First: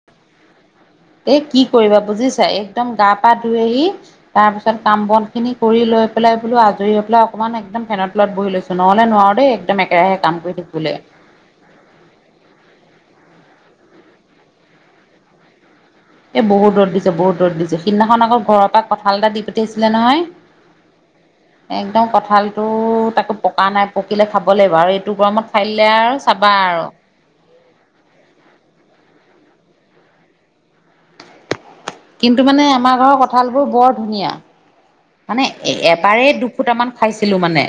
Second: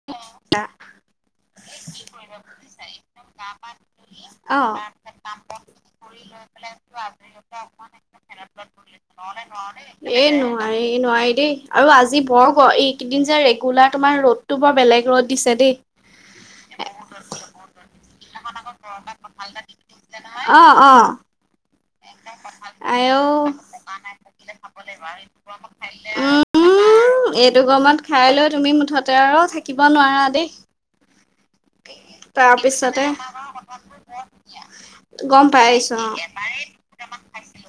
[inaudible] এ কি কৰিবা বুজিছা, একদম গা-পা ধুই আহি, তাৰ পিছত অ' কাম-বনখিনি কৰি লৈ পেলাই, বোলো আজৰি হৈ পেলাই অকণমান একদম ফেনৰ তলত বহি লৈছোঁ। নহ'লে নোৱাৰো দেই একদম একেৰাহে এহ কাম কৰি নোৱাৰি, থাকিবলৈ। নোৱাৰি দেই। আৰু আজি বৰ গৰম এইকেইদিন যে ৰেগুলাৰ তোমাৰ ৰ'দটো বৰ বেলেগ ৰ'দ দিছে দেই। এহ বহুত ৰ'দ দিছে, বহুত ৰ'দ দিছে। সিদিনাখন আকৌ ঘৰৰ পৰা কঁঠাল এটা দি পঠিয়াইছিলে নহয়। অ', অ'। একদম কঁঠালটো আইঔ তাকো পকা নাই, পকিলে খাব লাগিব আৰু এইটো গৰমত খাই দিলে আৰু চাবা আৰু। উম এইটো গৰমত খাই লৈ তুমি মুঠতে আৰু থাকিব নোৱাৰা দেই। কিন্তু মানে আমাৰ তাৰপিছতে ঘৰৰ কঁঠালবোৰ বৰ ধুনীয়া। মানে গম এ পাইছো অ' এবাৰেই দুফুটামান খাইছিলো মানে,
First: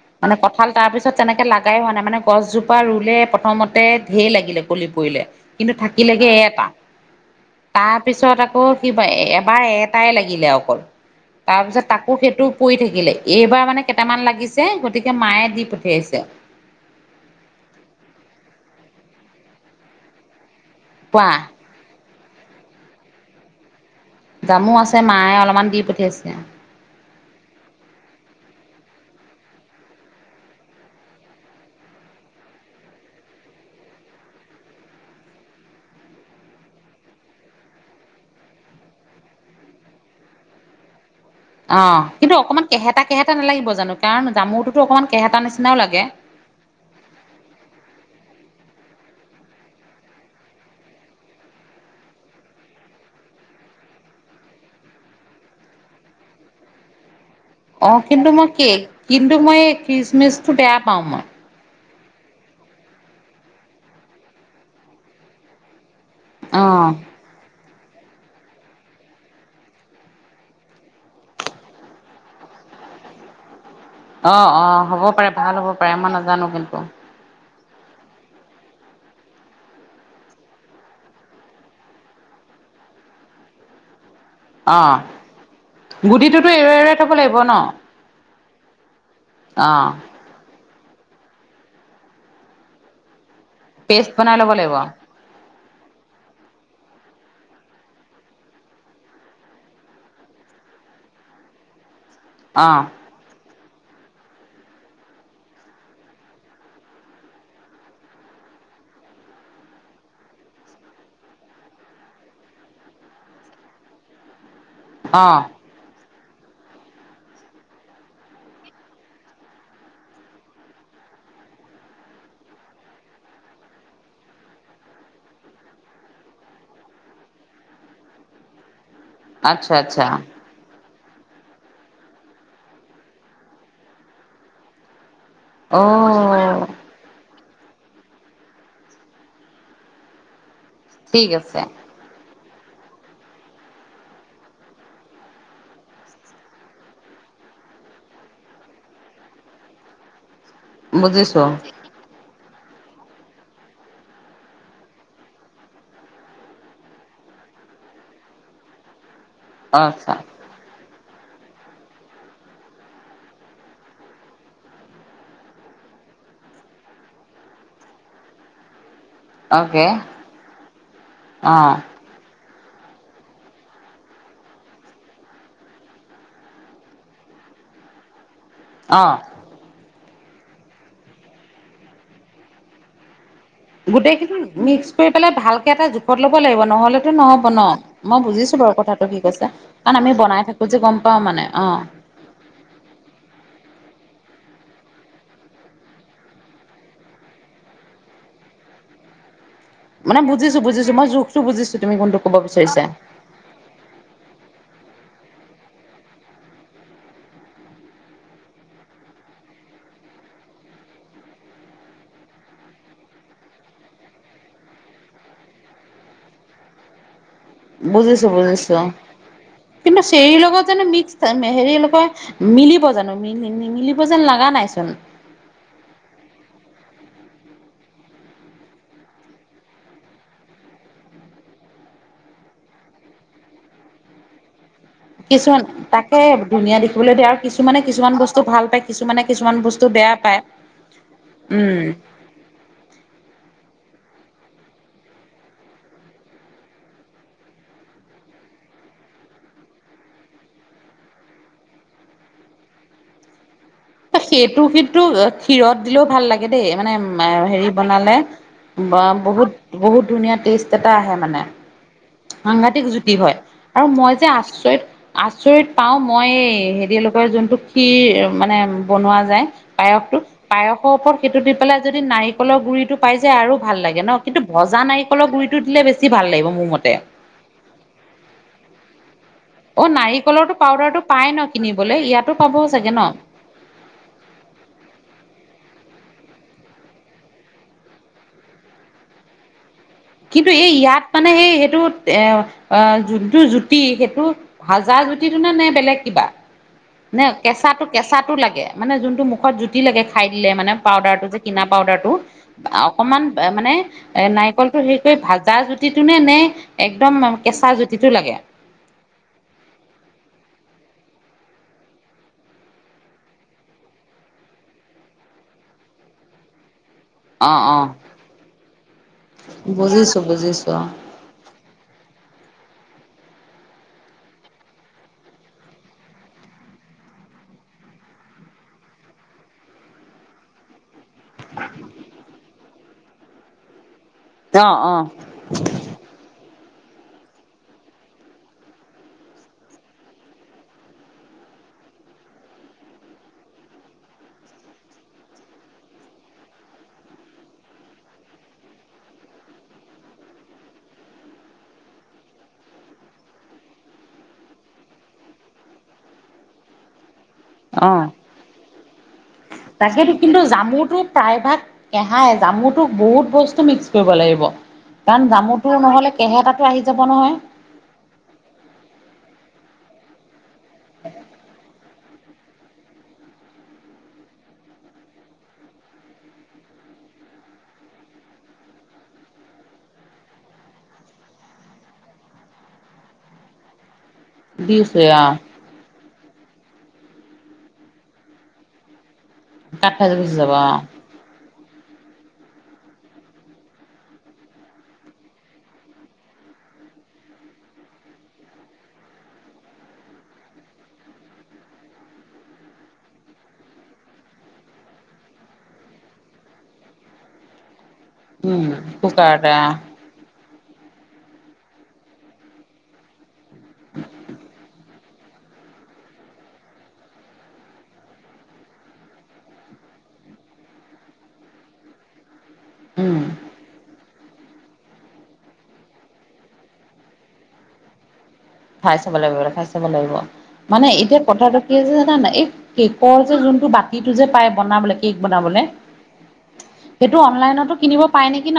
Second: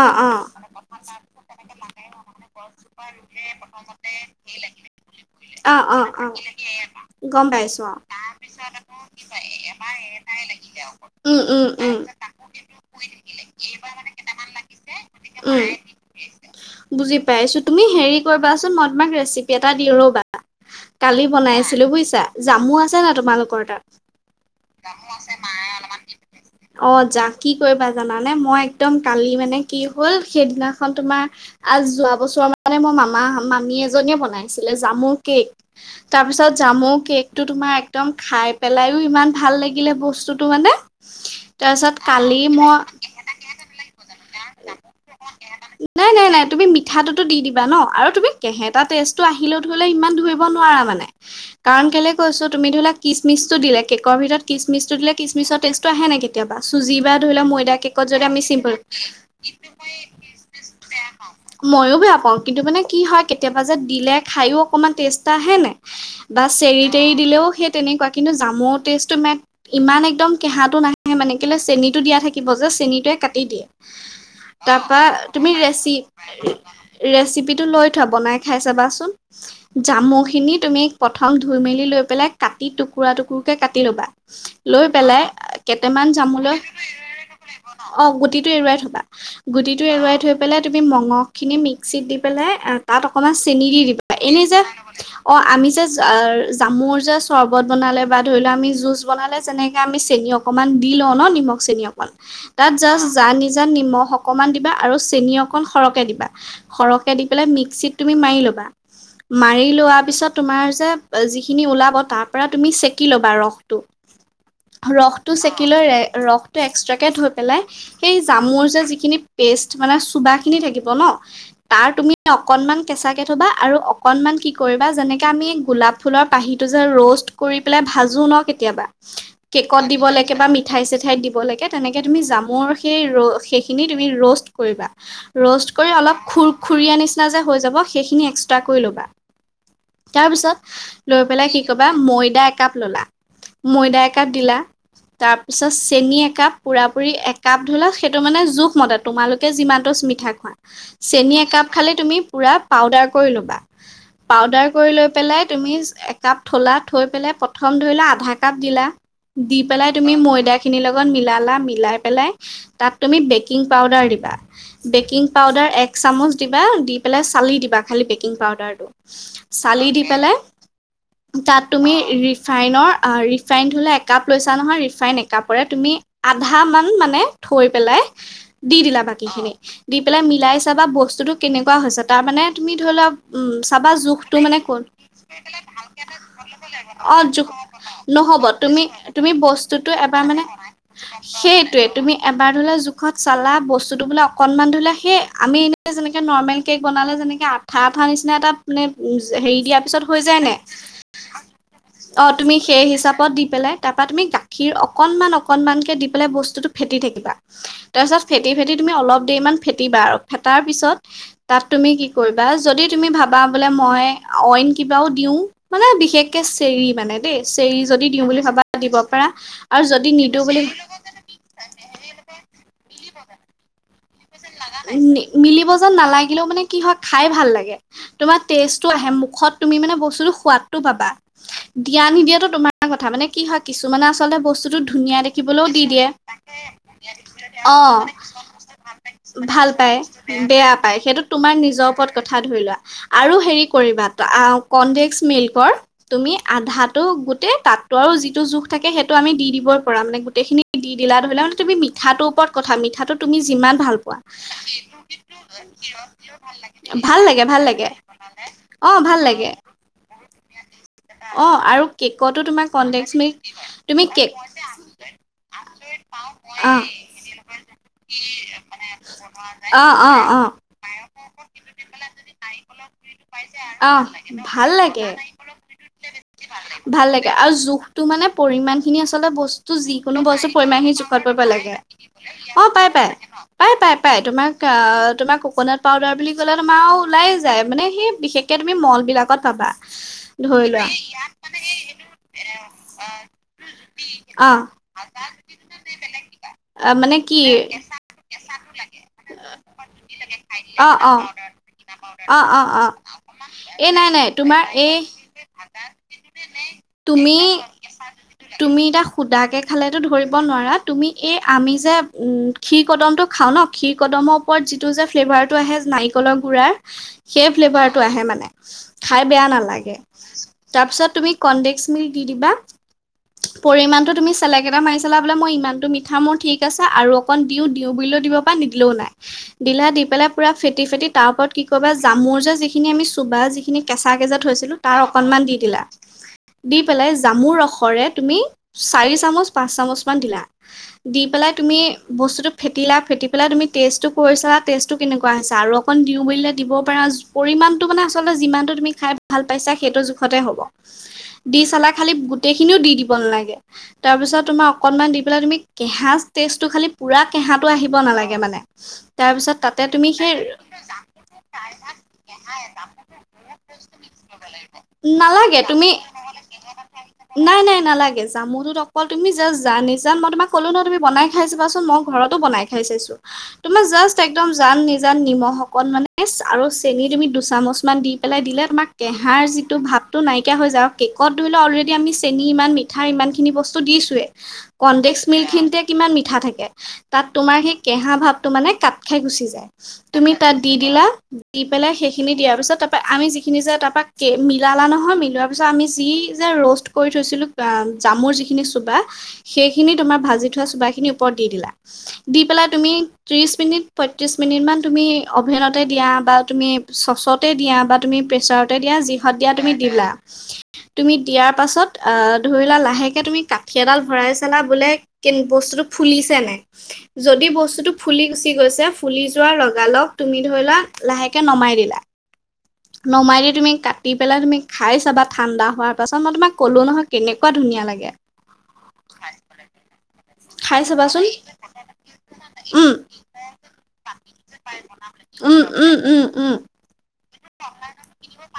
অ' মানে অ' কঁঠাল তাৰ পিছত তেনেকে লাগাই হোৱা নাই মানে গছজোপা ৰুলে প্ৰথমতে ঢেৰ লাগিলে কলি পৰিলে কিন্তু অ' অ' অ' থাকিলেগে অ' এটা। গম পাইছোঁ, অ। ক কিবা এবাৰ এটাই লাগিলে অকল। উম উম তাৰপিছত উম। তাকো সেইটো পৰি থাকিলে। এইবাৰ মানে কেইটামান লাগিছে গতিকে মায়ে উম দি পঠিয়াইছে। বুজি পাইছোঁ। তুমি হেৰি কৰিবাচোন, মই তোমাক ৰেচিপি এটা দিওঁ ৰ'বা। কালি কোৱা বনাইছিলোঁ বুজিছা, জামু আছে নে নাই তোমালোকৰ তাত? জামু আছে, মায়ে অলপমান দি পঠিয়াইছে। অ', জা কি কৰিবা জানানে? মই একদম কালি মানে কি হ'ল সেইদিনাখন তোমাৰ আজ যোৱা বছৰ মানে মোৰ মামা- মামী এজনীয়ে বনাইছিলে জামুৰ কেক। তাৰ পিছত জামু কেকটো তোমাৰ একদম খাই পেলাইও ইমান ভাল লাগিলে বস্তুটো মানে। অ তাৰপিছত কিন্তু কালি অকমান মই কেহেতা কেহেতা নালাগিব জানো কাৰণ জামুটোতো অকণমান কেহেতা নিচিনাও লাগে। ঠাটোতো দি দিবা ন আৰু তুমি কেহেটা টেষ্টটো আহিলেও ধৰিলে ইমান ধৰিব নোৱাৰা মানে। কাৰণ কেলে কৈছো তুমি ধৰি লোৱা কিচমিচটো দিলে, কেকৰ ভিতৰত কিচমিচটো দিলে কিচমিচৰ টেষ্টটো আহে নে কেতিয়াব চুজি বা ধৰি লও ম দিয়া অ কেকত যদি কিন্তু আমি মই কি চিম্পুল কিন্তু মই এই খিচমিচটো বেয়া পাওঁ মই [unintelligible] ময়ো বেয়া পাওঁ কিন্তু মানে কি হয় কেতিয়াবা যে দিলে খাইয়ো অকণমান টেষ্ট আহে নে বা চেৰি অ তেৰি দিলেও সেই তেনেকুৱা কিন্তু জামু টেষ্টটো মে ইমান একদম কেহাটো নাহে মানে কেলৈ চেনীটো দিয়া থাকিব যে চেনীটোৱে কাটি দিয়ে। অ', অ', তাৰপা হ'ব পাৰে তুমি ভাল হ'ব পাৰে ৰেচি মই নাজানো কিন্তু ৰেচিপিটো লৈ থোৱা, বনাই খাই চাবাচোন। জামুখিনি তুমি প্ৰথম ধুই মেলি লৈ পেলাই কাটি টুকুৰা টুকুৰকে কাটি ল'বা। লৈ অ', পেলাই কেইটামান গুটিটোতো জামোলৈ এৰুৱাই এৰুৱাই থ'ব লাগিব ন? অ গুটিটো এৰুৱাই থবা, গুটিটো অ', এৰুৱাই থৈ পেলাই তুমি মঙহখিনি মিক্সিত দি পেলাই এ তাত অকমান চেনি দি পেষ্ট দিবা বনাই এনে ল'ব যে লাগিব অ আমি যে জাৰ জামুৰ জা চৰ্বত বনালে বা ধৰি লও আমি জুচ বনালে যেনেকে আমি চেনি অকণমান দি লওঁ ন নিমখ, চেনি অকণমান। তাত অ', যাষ্ট যা নিজা নিমখ অকনমান দিবা আৰু চেনি অকন সৰহকে দিবা। সৰহকে দি পেলাই মিক্সিত তুমি মাৰি লবা। মাৰি লোৱা পিছত তোমাৰ যে এ যিখিনি ওলা ব তাৰ পৰা তুমি সেকি লবা ৰসটো, ৰসটো অ', সে কি লৈ ৰসটো এক্সট্ৰাকে ধৈ পেলাই সেই জামুৰ যে যিখিনি পেষ্ট মানে চুবাখিনি থাকিব ন তাৰ তুমি অকনমান কেঁচাকে থবা আৰু অকনমান কি কৰিবা যেনেকে আমি গোলাপ ফুলৰ পাহি টো যে ৰষ্ট কৰি পেলাই ভাজো ন কেতিয়াবা, আচ্ছা কেকত আচ্ছা দিবলেকে বা মিক ঠাই চিঠাই দিব লাগে তেনেকে তুমি জামুৰ সেই ৰ সেইখিনি তুমি ৰ'ষ্ট কৰিবা। ৰ'ষ্ট কৰি অলপ খুৰ অ', খুৰীয়া নিচিনা যে হৈ যাব সেইখিনি এক্সট্ৰা কৰি ল'বা তাৰপিছত লৈ ঠিক পেলাই কি আছে কবা, ময়দা একাপ ললা, ময়দা একাপ দিলা তাৰপিছত চেনি একাপ পুৰা পুৰি একাপ ধলা সেইটো মানে জোখ মদাত তোমালোকে যিমানটোচ মিঠা খোৱা, চেনী বুজিছো একাপ খালে তুমি পুৰা পাউদাৰ কৰি ল'বা, পাউদাৰ কৰি লৈ পেলাই তুমি একাপ থ'লা, থৈ পেলাই প্ৰথম ধৰি ল' আধা কাপ দিলা, দি পেলাই আচ্ছা তুমি ময়ডা খিনিৰ লগত মিলালা মিলাই পেলাই তাত তুমি বেকিং পাউদাৰ দিবা। বেকিং পাউদাৰ এক চামুচ দিবা দি পেলাই চালি দিবা খালি বেকিং পাউদাৰটো। অ'কে চালি দি পেলাই তাত অ', তুমি ৰিফাইনৰ ৰিফাইন ধৰিলা একাপ লৈছা নহয় ৰিফাইন একাপৰে তুমি আধা মান মানে থৈ পেলাই দি দিলা অ', বাকীখিনি দি পেলাই মিলাই চাাবা বস্তুটো কেনেকুৱা হৈছে, তাৰ মানে তুমি ধৰি লোৱা উম, চাবা গোটেইখিনি জোখটো মানে মিক্স ক'ত কৰি পেলাই ভালকে এটা জোখত ল'ব লাগিব নহ'লেতো অ নহ'ব জোখ ন' মই নহ'ব বুজিছো বাৰু তুমি কথাটো তুমি কৈছা। বস্তুটো কাৰণ আমি এবাৰ মানে বনাই থাকো যে গ'ম পাও মানে অ'। সেইটোৱে তুমি এবাৰ ধৰিলোৱাৱা জোখত চালা বস্তুটো বোলে অকণমান ধৰি লোৱা সেই আমি এনে যেনেকৈ নৰ্মেল কেক বনালে যেনেকৈ আঠা আঠা নিচিনা এটা মানে উ, হেৰি দিয়াৰ পিছত মানে হৈ যায় নাই বুজিছো বুজিছো মই জখটো বুজিছো তুমি কোনটো অ ক'ব তুমি বিচাৰিছা। সেই হিচাপত দি পেলাই তাৰ পৰা তুমি গাখীৰ অকনমান অকনমান কে দি পেলাই বস্তুটো ফেটি থাকিবা। তাৰ পিছত ফেটি ফেটি তুমি অলপ দেৰি মান ফেটিবা আৰু ফেটাৰ পিছত তাত তুমি কি কৰিবা, যদি তুমি ভাবা বোলে মই অইন কিবাও দিও মানে বিশেষকে চেৰি মানে চেৰি যদি দিও বুজিছো বুলি ভাবা বুজিছো দিব পাৰা আৰু কিন্তু যদি চেৰিৰ নিদিও লগত বুলি জানো মিক্স হেৰি [unintelligible] মিলিব জানো মিলিব যেন লগা নাইচোন। মিলিব যেন নালাগিলেও মানে কি হয় খাই ভাল লাগে। তোমাৰ টেষ্টটো আহে মুখত তুমি মানে বস্তুটো সোৱাদটো পাবা। দিয়া নিদিয়াতো তোমাৰ কথা, মানে কি হয় কিছুমানে আচলতে বস্তু টো ধুনীয়া কিছুমান দেখিবলৈও দি দিয়ে তাকে ধুনীয়া দেখিবলৈ দিয়ে আৰু কিছুমানে অ', কিছুমান বস্তু ভাল পাই। ভাল পায় বেয়া পায় সেইটো তোমাৰ উম নিজৰ ওপৰত কথা ধৰি লোৱা আৰু হেৰি কৰিবা কনডেক্স মিল্কৰ তুমি আধাটো গোটেই তাতটো আৰু যিটো জোখ থাকে সেইটো আমি দি দিবই পৰা মানে গোটেইখিনি দি দিলা ধৰি লোৱা মানে তুমি মিঠাটোৰ ওপৰত কথা মিঠাটো তুমি যিমান ভাল পোৱা, সেইটো কিন্তু ক্ষীৰত দিলেও ভাল লাগে দেই মানে ভাল লাগে, ভাল হেৰি লাগে, বনালে। অ', বা ভাল লাগে, বহুত বহুত ধুনীয়া টেষ্ট এটা আহে মানে। অ', আৰু কেকতো তোমাৰ সাংঘাতিক কনডেক্স জুতি হয় মিল্ক আৰু তুমি মই যে কেক আচৰিত আচৰিত পাওঁ মই এই অ', হেৰি যোনটো ক্ষীৰ মানে বনোৱা যায়। অ', পায়সটো অ', অ'। পায়সৰ ওপৰত সেইটো দি পেলাই যদি নাৰিকলৰ গুৰিটো পাই যায় আৰু ভাল লাগে অ', ন' কিন্তু ভাল ভজা লাগে, নাৰিকলৰ গু়ৰিটো দিলে বেছি ভাল লাগিব মোৰ মতে। ভাল লাগে আৰু জোখটো মানে পৰিমমান খিনি আচলতে বস্তু টো অ যিকোনো বস্তু নাৰিকলৰটো পৰিমান খিনি পাউদাৰটো জোখত পাই ন পৰিব লাগে, কিনিবলৈ ইয়াতো পাব অ', পাই চাগে পাই। [inaudible] পায় তোমাক তোমাক ক'কোনাট পাউদাৰ বুলি ক'লে ওলাই যায় মানে সেই বিশেষ কে তুমি ম'ল বিলাকত পাবা। কিন্তু ধৰি এই লোৱা ইয়াত মানে সেই সেইটো এ যোনটো জুতি সেইটো অ ভাজা জুতিটো নে বেলেগ কিবা অ, মানে নে, কি কেঁচাটো কেঁচা লাগে, মানে যোনটো মুখত জুতি লাগে খাই দিলে মানে অ অ পাউদাৰটো যে কিনা পাউদাৰ টো? অ অ অ অকমান মানে এই নাই এ নাই তোমাৰ নাৰিকল এই সেই ভাজা জুতিটো নে, নে একদম তুমি কেঁচা জুতিটো লাগে? তুমি এতিয়া সুদাকৈ খালেতো ধৰিব নোৱাৰা, তুমি এই আমি যে- ক্ষীৰ কদমটো খাওঁ ন, ক্ষীৰ কদমৰ ওপৰত যিটো যে ফ্লেভাৰটো আহে নাৰিকলৰ গুড়া- অ সেই অ ফ্লেভাৰটো আহে মানে খাই বেয়া নালাগে। বুজিছো বুজিছো অ তাৰপিছত তুমি- কনডেক্স মিল্ক দি দিবা। পৰিমাণটো তুমি চেলেক এটা মাৰি চালা বোলে মই ইমানটো মিঠা মোৰ ঠিক আছে আৰু- অকন দিওঁ, দিওঁ বুলিও দিব পাৰে নিদিলেও নাই। দিলা, দি পেলাই পুৰা ফেটি ফেটি তাৰ ওপৰত কি কবা জামুৰ যিখিনি আমি চুবা যিখিনি- কেঁচাকে যে থৈছিলোঁ অ অ তাৰ অকণমান দি দিলা। দি পেলাই জামুৰ ৰসৰে তুমি চাৰি চামুচ, পাঁচ চামুচমান দিলা। দি পেলাই তুমি- বস্তুটো ফেটিলা, ফেটি পেলাই তুমি টেষ্টটো কৰিছালা, টেষ্টটো কেনেকুৱা হৈছে? আৰু অকণ দিওঁ বুলিলে দিব পাৰা। পৰিমাণটো মানে আচলতে যিমানটো তুমি খাই ভাল পাইছা সেইটো জোখতে হ'ব। দি চালা, খালি গোটেই খিনিও দি দিব নালাগে। তাৰপিছত তোমাৰ অকনমান দি পেলাই তুমি কে হাজ টেষ্টটো খালি- পূৰা কেঁহাটো অ আহিব নালাগে মানে। তাৰপিছত তাতে তুমি সেই- এভাগ কেহাই, জামুটোক বহুত বস্তু মিক্স কৰিব লাগিব। কাৰণ নালাগে জামুতো তুমি নহলে কেহেতাটো আহি যাব নহয়। জামুটো অকল তুমি জাষ্ট জা নিজে, মই তোক কলো ন তুমি বনাই খাইছ- মই ঘৰতো বনাই খাই চাইছোঁ। তোমাৰ জাষ্ট একদম জান নিজান নিমখ অকনমানি আৰু চেনি তুমি দুচামুচমান দি- পেলাই দিলে তোমাৰ কেঁহাৰ যিটো ভাৱটো নাইকিয়া হৈ যায় আৰু কেকত ধৰি ল অলৰেডি আমি চেনি ইমান - মিঠা ইমান খিনি বস্তু দিছো এ, দিছোৱে কনডেক্স অ মিল্ক খিনতে কিমান মিঠা থাকে! তাত তোমাৰ সেই কেঁহা ভাৱটো মানে কাট খাই গুচি যায়। কাট খাই তুমি গুচি যাব তাত অ দি দিলা- দি পেলাই সেইখিনি দিয়াৰ পিছত তাৰপৰা আমি যিখিনি যে তাৰপৰা কেক মিলালা নহয়, মিলোৱাৰ পিছত আমি যি যে ৰ'ষ্ট- কৰি থৈছিলো জা জামুৰ যিখিনি চোবা, সেইখিনি তোমাৰ ভাজি থোৱা চুবা খিনি- ওপৰত দি দিলা। দি পেলাই তুমি ত্ৰিছ মিনিট, পঁয়ত্ৰিছ মিনিটমান তুমি অ'ভেনতে দিয়া বা তুমি- চচতে দিয়া বা তুমি উম প্ৰেছাৰতে দিয়া, যিহঁত দিয়া কুকাৰতে তুমি দিলা। তুমি দিয়াৰ পাছত আহ ধৰি লোৱা লাহেকে তুমি কাঠি এডাল ভৰাই চালা বোলে- কি বস্তুটো ফুলিছে নে নাই? যদি বস্তুটো ফুলি গুচি গৈছে, ফুলি যোৱা লগালগ তুমি ধৰি লোৱা লাহেকে নমাই দিলা। উম নমাই দি তুমি কা- কাটি পেলাই তুমি খাই চাবা ঠাণ্ডা হোৱাৰ পাছত, মই তোমাক ক'লোঁ নহয় কেনেকুৱা ধুনীয়া লাগে! খাই চাব লাগিব, খাই চাব লাগিব। খাই মানে এতিয়া চাবাচোন কথাটো কি হৈছে, জানা নাই? উম, কেকৰ যে যোনটো বাতিটো যে পায় বনাবলে, কেক বনাবলে। উম, উম, উম, উম। সেইটো অনলাইনতো কিনিব পাই নেকি ন?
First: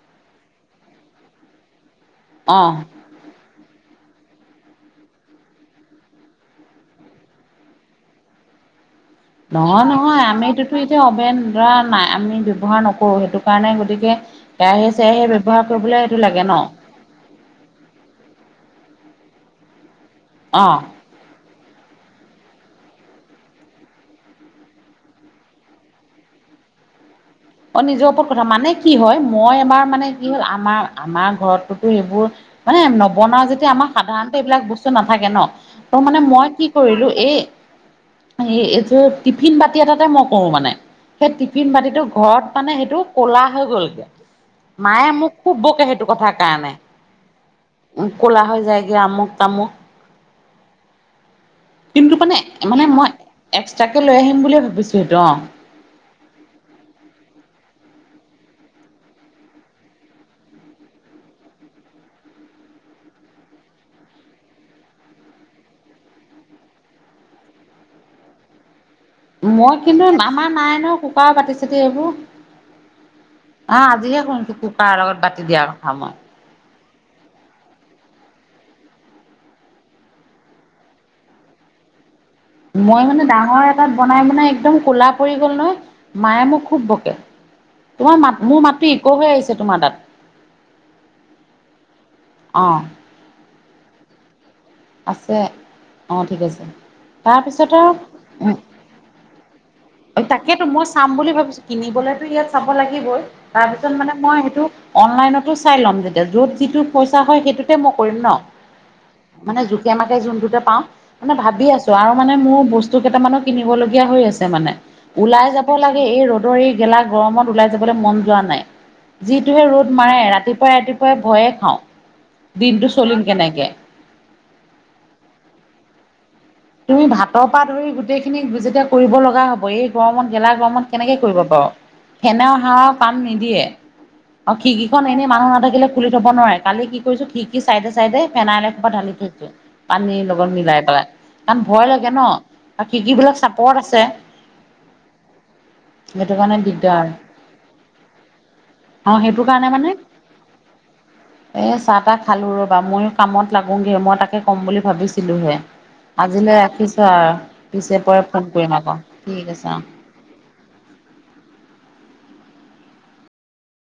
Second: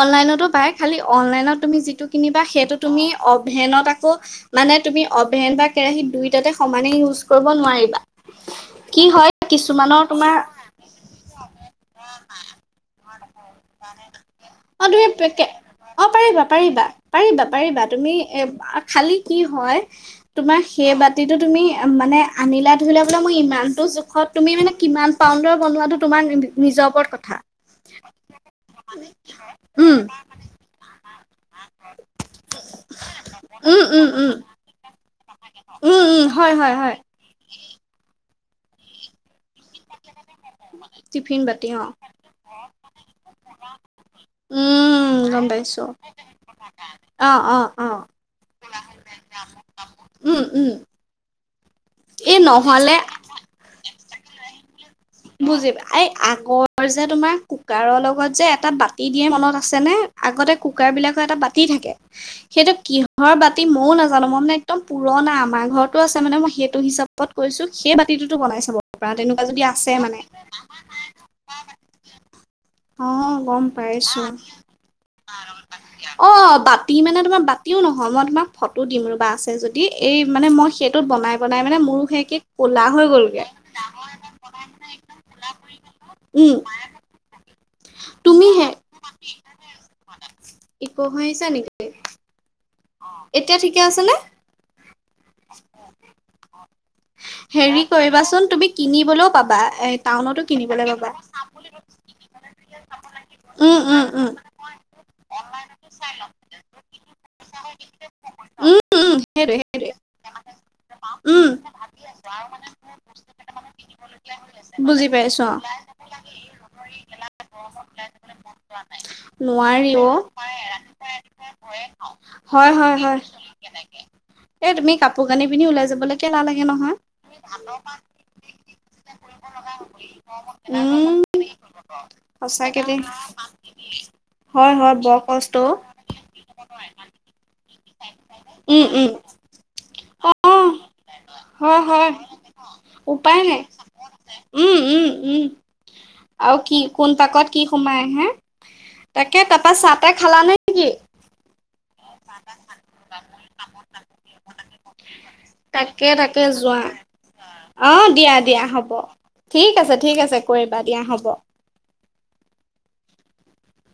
অনলাইনতো পাই খালি অনলাইনত তুমি যিটো কিনিবা, অ সেইটো তুমি- অভেনত আকৌ- মানে তুমি অভেন বা কেৰাহী দুইটাতে সমানে ইউজ কৰিব নোৱাৰিবা। কি হয়? নহয়- কিছুমানৰ নহয়, তোমাৰ আমিতোতো এতিয়া অভেন ধৰা নাই আমি ব্যৱহাৰ নকৰো। সেইটো- কাৰণে গতিকে অ কেৰাহী তুমি -চেৰাহী পেকে ব্যৱহাৰ কৰিবলে অ সেইটো পাৰিবা লাগে ন। পাৰিবা পাৰিবা, পাৰিবা। তুমি এ খালি কি হয়? তোমাৰ অ সেইবাট- বাতিটো তুমি মানে আনিলা। ধৰি লোৱা বোলে মোৰ ইমানটো জোখত তুমি মানে কিমান- পাউণ্ডাৰ বনোৱাটো, তোমাৰ নিজৰ ওপৰত কথা। অ' নিজৰ ওপৰত কথা মানে কি হয় মই এবাৰ উম মানে কি হ'ল আমাৰ আমাৰ ঘৰততো সেইবোৰ মানে নবনাওঁ যেতিয়া উম আমাৰ উম উম সাধাৰণতে এইবিলাক বস্তু নাথাকে ন। উম অ' মানে উম মই হয় কি হয় হয় কৰিলোঁ এই এই এইটো টিফিন বাতি এটাতে মই কৰোঁ মানে সেই টিফিন বাতি অ বাতিটো ঘৰত মানে সেইটো ক'লা হৈ গ'লগে। মাইয়ে উম মোক গম খুব পাইছো বকে সেইটো কথাৰ কাৰণে। অ' অ' অ' ক'লা হৈ যায়গৈ আমুক তামুক উম, উম। কিন্তু মানে এই মানে নহলে মই এক্সট্ৰাকে লৈ আহিম বুলিয়ে ভাবিছোঁ এইটো অ'। এই আগৰ যে তোমাৰ কুকাৰৰ লগত যে এটা বাতি দিয়ে মনত আছে নে? আগতে কুকাৰ বিলাকত এটা বাতি থাকে। সেইটো কিহৰ বাতি মইও নাজানোঁ। মই মানে একদম পুৰনা আমাৰ ঘৰতো আছে, মানে মই সেইটো হিচাপত কৈছোঁ। সেই বাতিটোত বনাই চাব পাৰা তেনেকুৱা যদি মই আছে কিন্তু, মানে আমাৰ নাই ন কুকাৰৰ বাতি চাতি এইবোৰ অ' গ'ম অ' আজিহে পাইছো শুনিছোঁ কুকাৰৰ লগত বাতি দিয়া কথা মই। অ' বাতি মানে তোমাৰ বাতিও নহয়। মই তোমাক ফটো দিম ৰ'বা আছে যদি এই মানে মই সেই টোত বনাই বনাই মানে মোৰো সেই একেই মই মানে ডাঙৰ এটাত বনাই বনাই একদম ক'লা পৰি গ'ল নহয়। মাইয়ে উম মোক খুব বকে। তোমাৰ মাত মোৰ মাতটো ইকো হৈ আহিছে তোমাৰ তাত। ইকো হৈ আহিছে নেকি? অ' অ' এতিয়া ঠিকে আছেনে? আছে। অ' ঠিক আছে। তাৰপিছত হেৰি কৰিবাচোন, তুমি কিনিবলৈও পাবা এ আৰু টাউনতো তাকেতো মই কিনিবলৈ চাম পাবা। বুলি ভাবিছোঁ কিনিবলৈ টো ইয়াত চাব লাগিবই। উম তাৰপিছত উম মানে উম মই সেইটো অনলাইনটো চাই ল'ম। যেতিয়া য'ত যিটো পইচা হয়। সেইটোতে মই কৰিম ন। উম, উম, সেইটোৱে হেইটো জোখে মাখে যোনটোতে পাওঁ। মানে ভাবি আছোঁ আৰু মানে মোৰ বস্তু কেইটামানো কিনিবলগীয়া হৈ আছে মানে বুজি পাইছো ওলাই অ যাব লাগে। এই ৰ'দৰ এই গেলা গৰমত ওলাই যাবলৈ মন যোৱা নাই। যিটোহে ৰ'দ নোৱাৰি অ মাৰে ৰাতিপুৱাই ৰাতিপুৱাই ভয়ে খাওঁ। হয় দিনটো হয় হয় চলিম কেনেকে? এই তুমি কাপোৰ কানি পিন্ধি ওলাই যাবলে তুমি ভাতৰ পৰা ধৰি গোটেই খিনি যেতিয়া কৰিব লগা হ'ব। এই গৰমত গেলা গৰমত কেনেকে উম কৰিব অ' ফেনও সঁচাকে হাওঁৰে দেই পাণ নিদিয়ে আৰু হয় হয় খিকিখন বৰ এনে মানুহ কষ্ট অ নাথাকিলে খুলি থ'ব নোৱাৰে। কালি কি কৰিছোঁ ঠিক সি চাইডে চাইডে ফেনাইল উম এখোপা উম ঢালি থৈ দিছে। পানীৰ অ লগত মিলাই পেলাই। কাৰণ হয়, ভয় লাগে হয়। ন আৰু খিৰিকী বিলাক উপায় নাই চাপৰত আছে উম, উম, উম। সেইটো কাৰণে আৰু কি দিগদাৰ কোন পাকত কি সোমাই আহে। অ সেইটো তাকে তাৰপা চাহ টা খালা নে নেকি? এই চাহ তাহ খালোঁ ৰ'বা। মইয়ো কামত লাগো গে মই তাকে ক'ম বুলি ভাবিছিলোঁহে। তাকে তাকে আজিলৈ যোৱা ৰাখিছোঁ আৰু অ পিছে পৰে দিয়া ফোন দিয়া কৰিম হ'ব আকৌ ঠিক আছে অ'। ঠিক আছে, কৰিবা দিয়া হ'ব।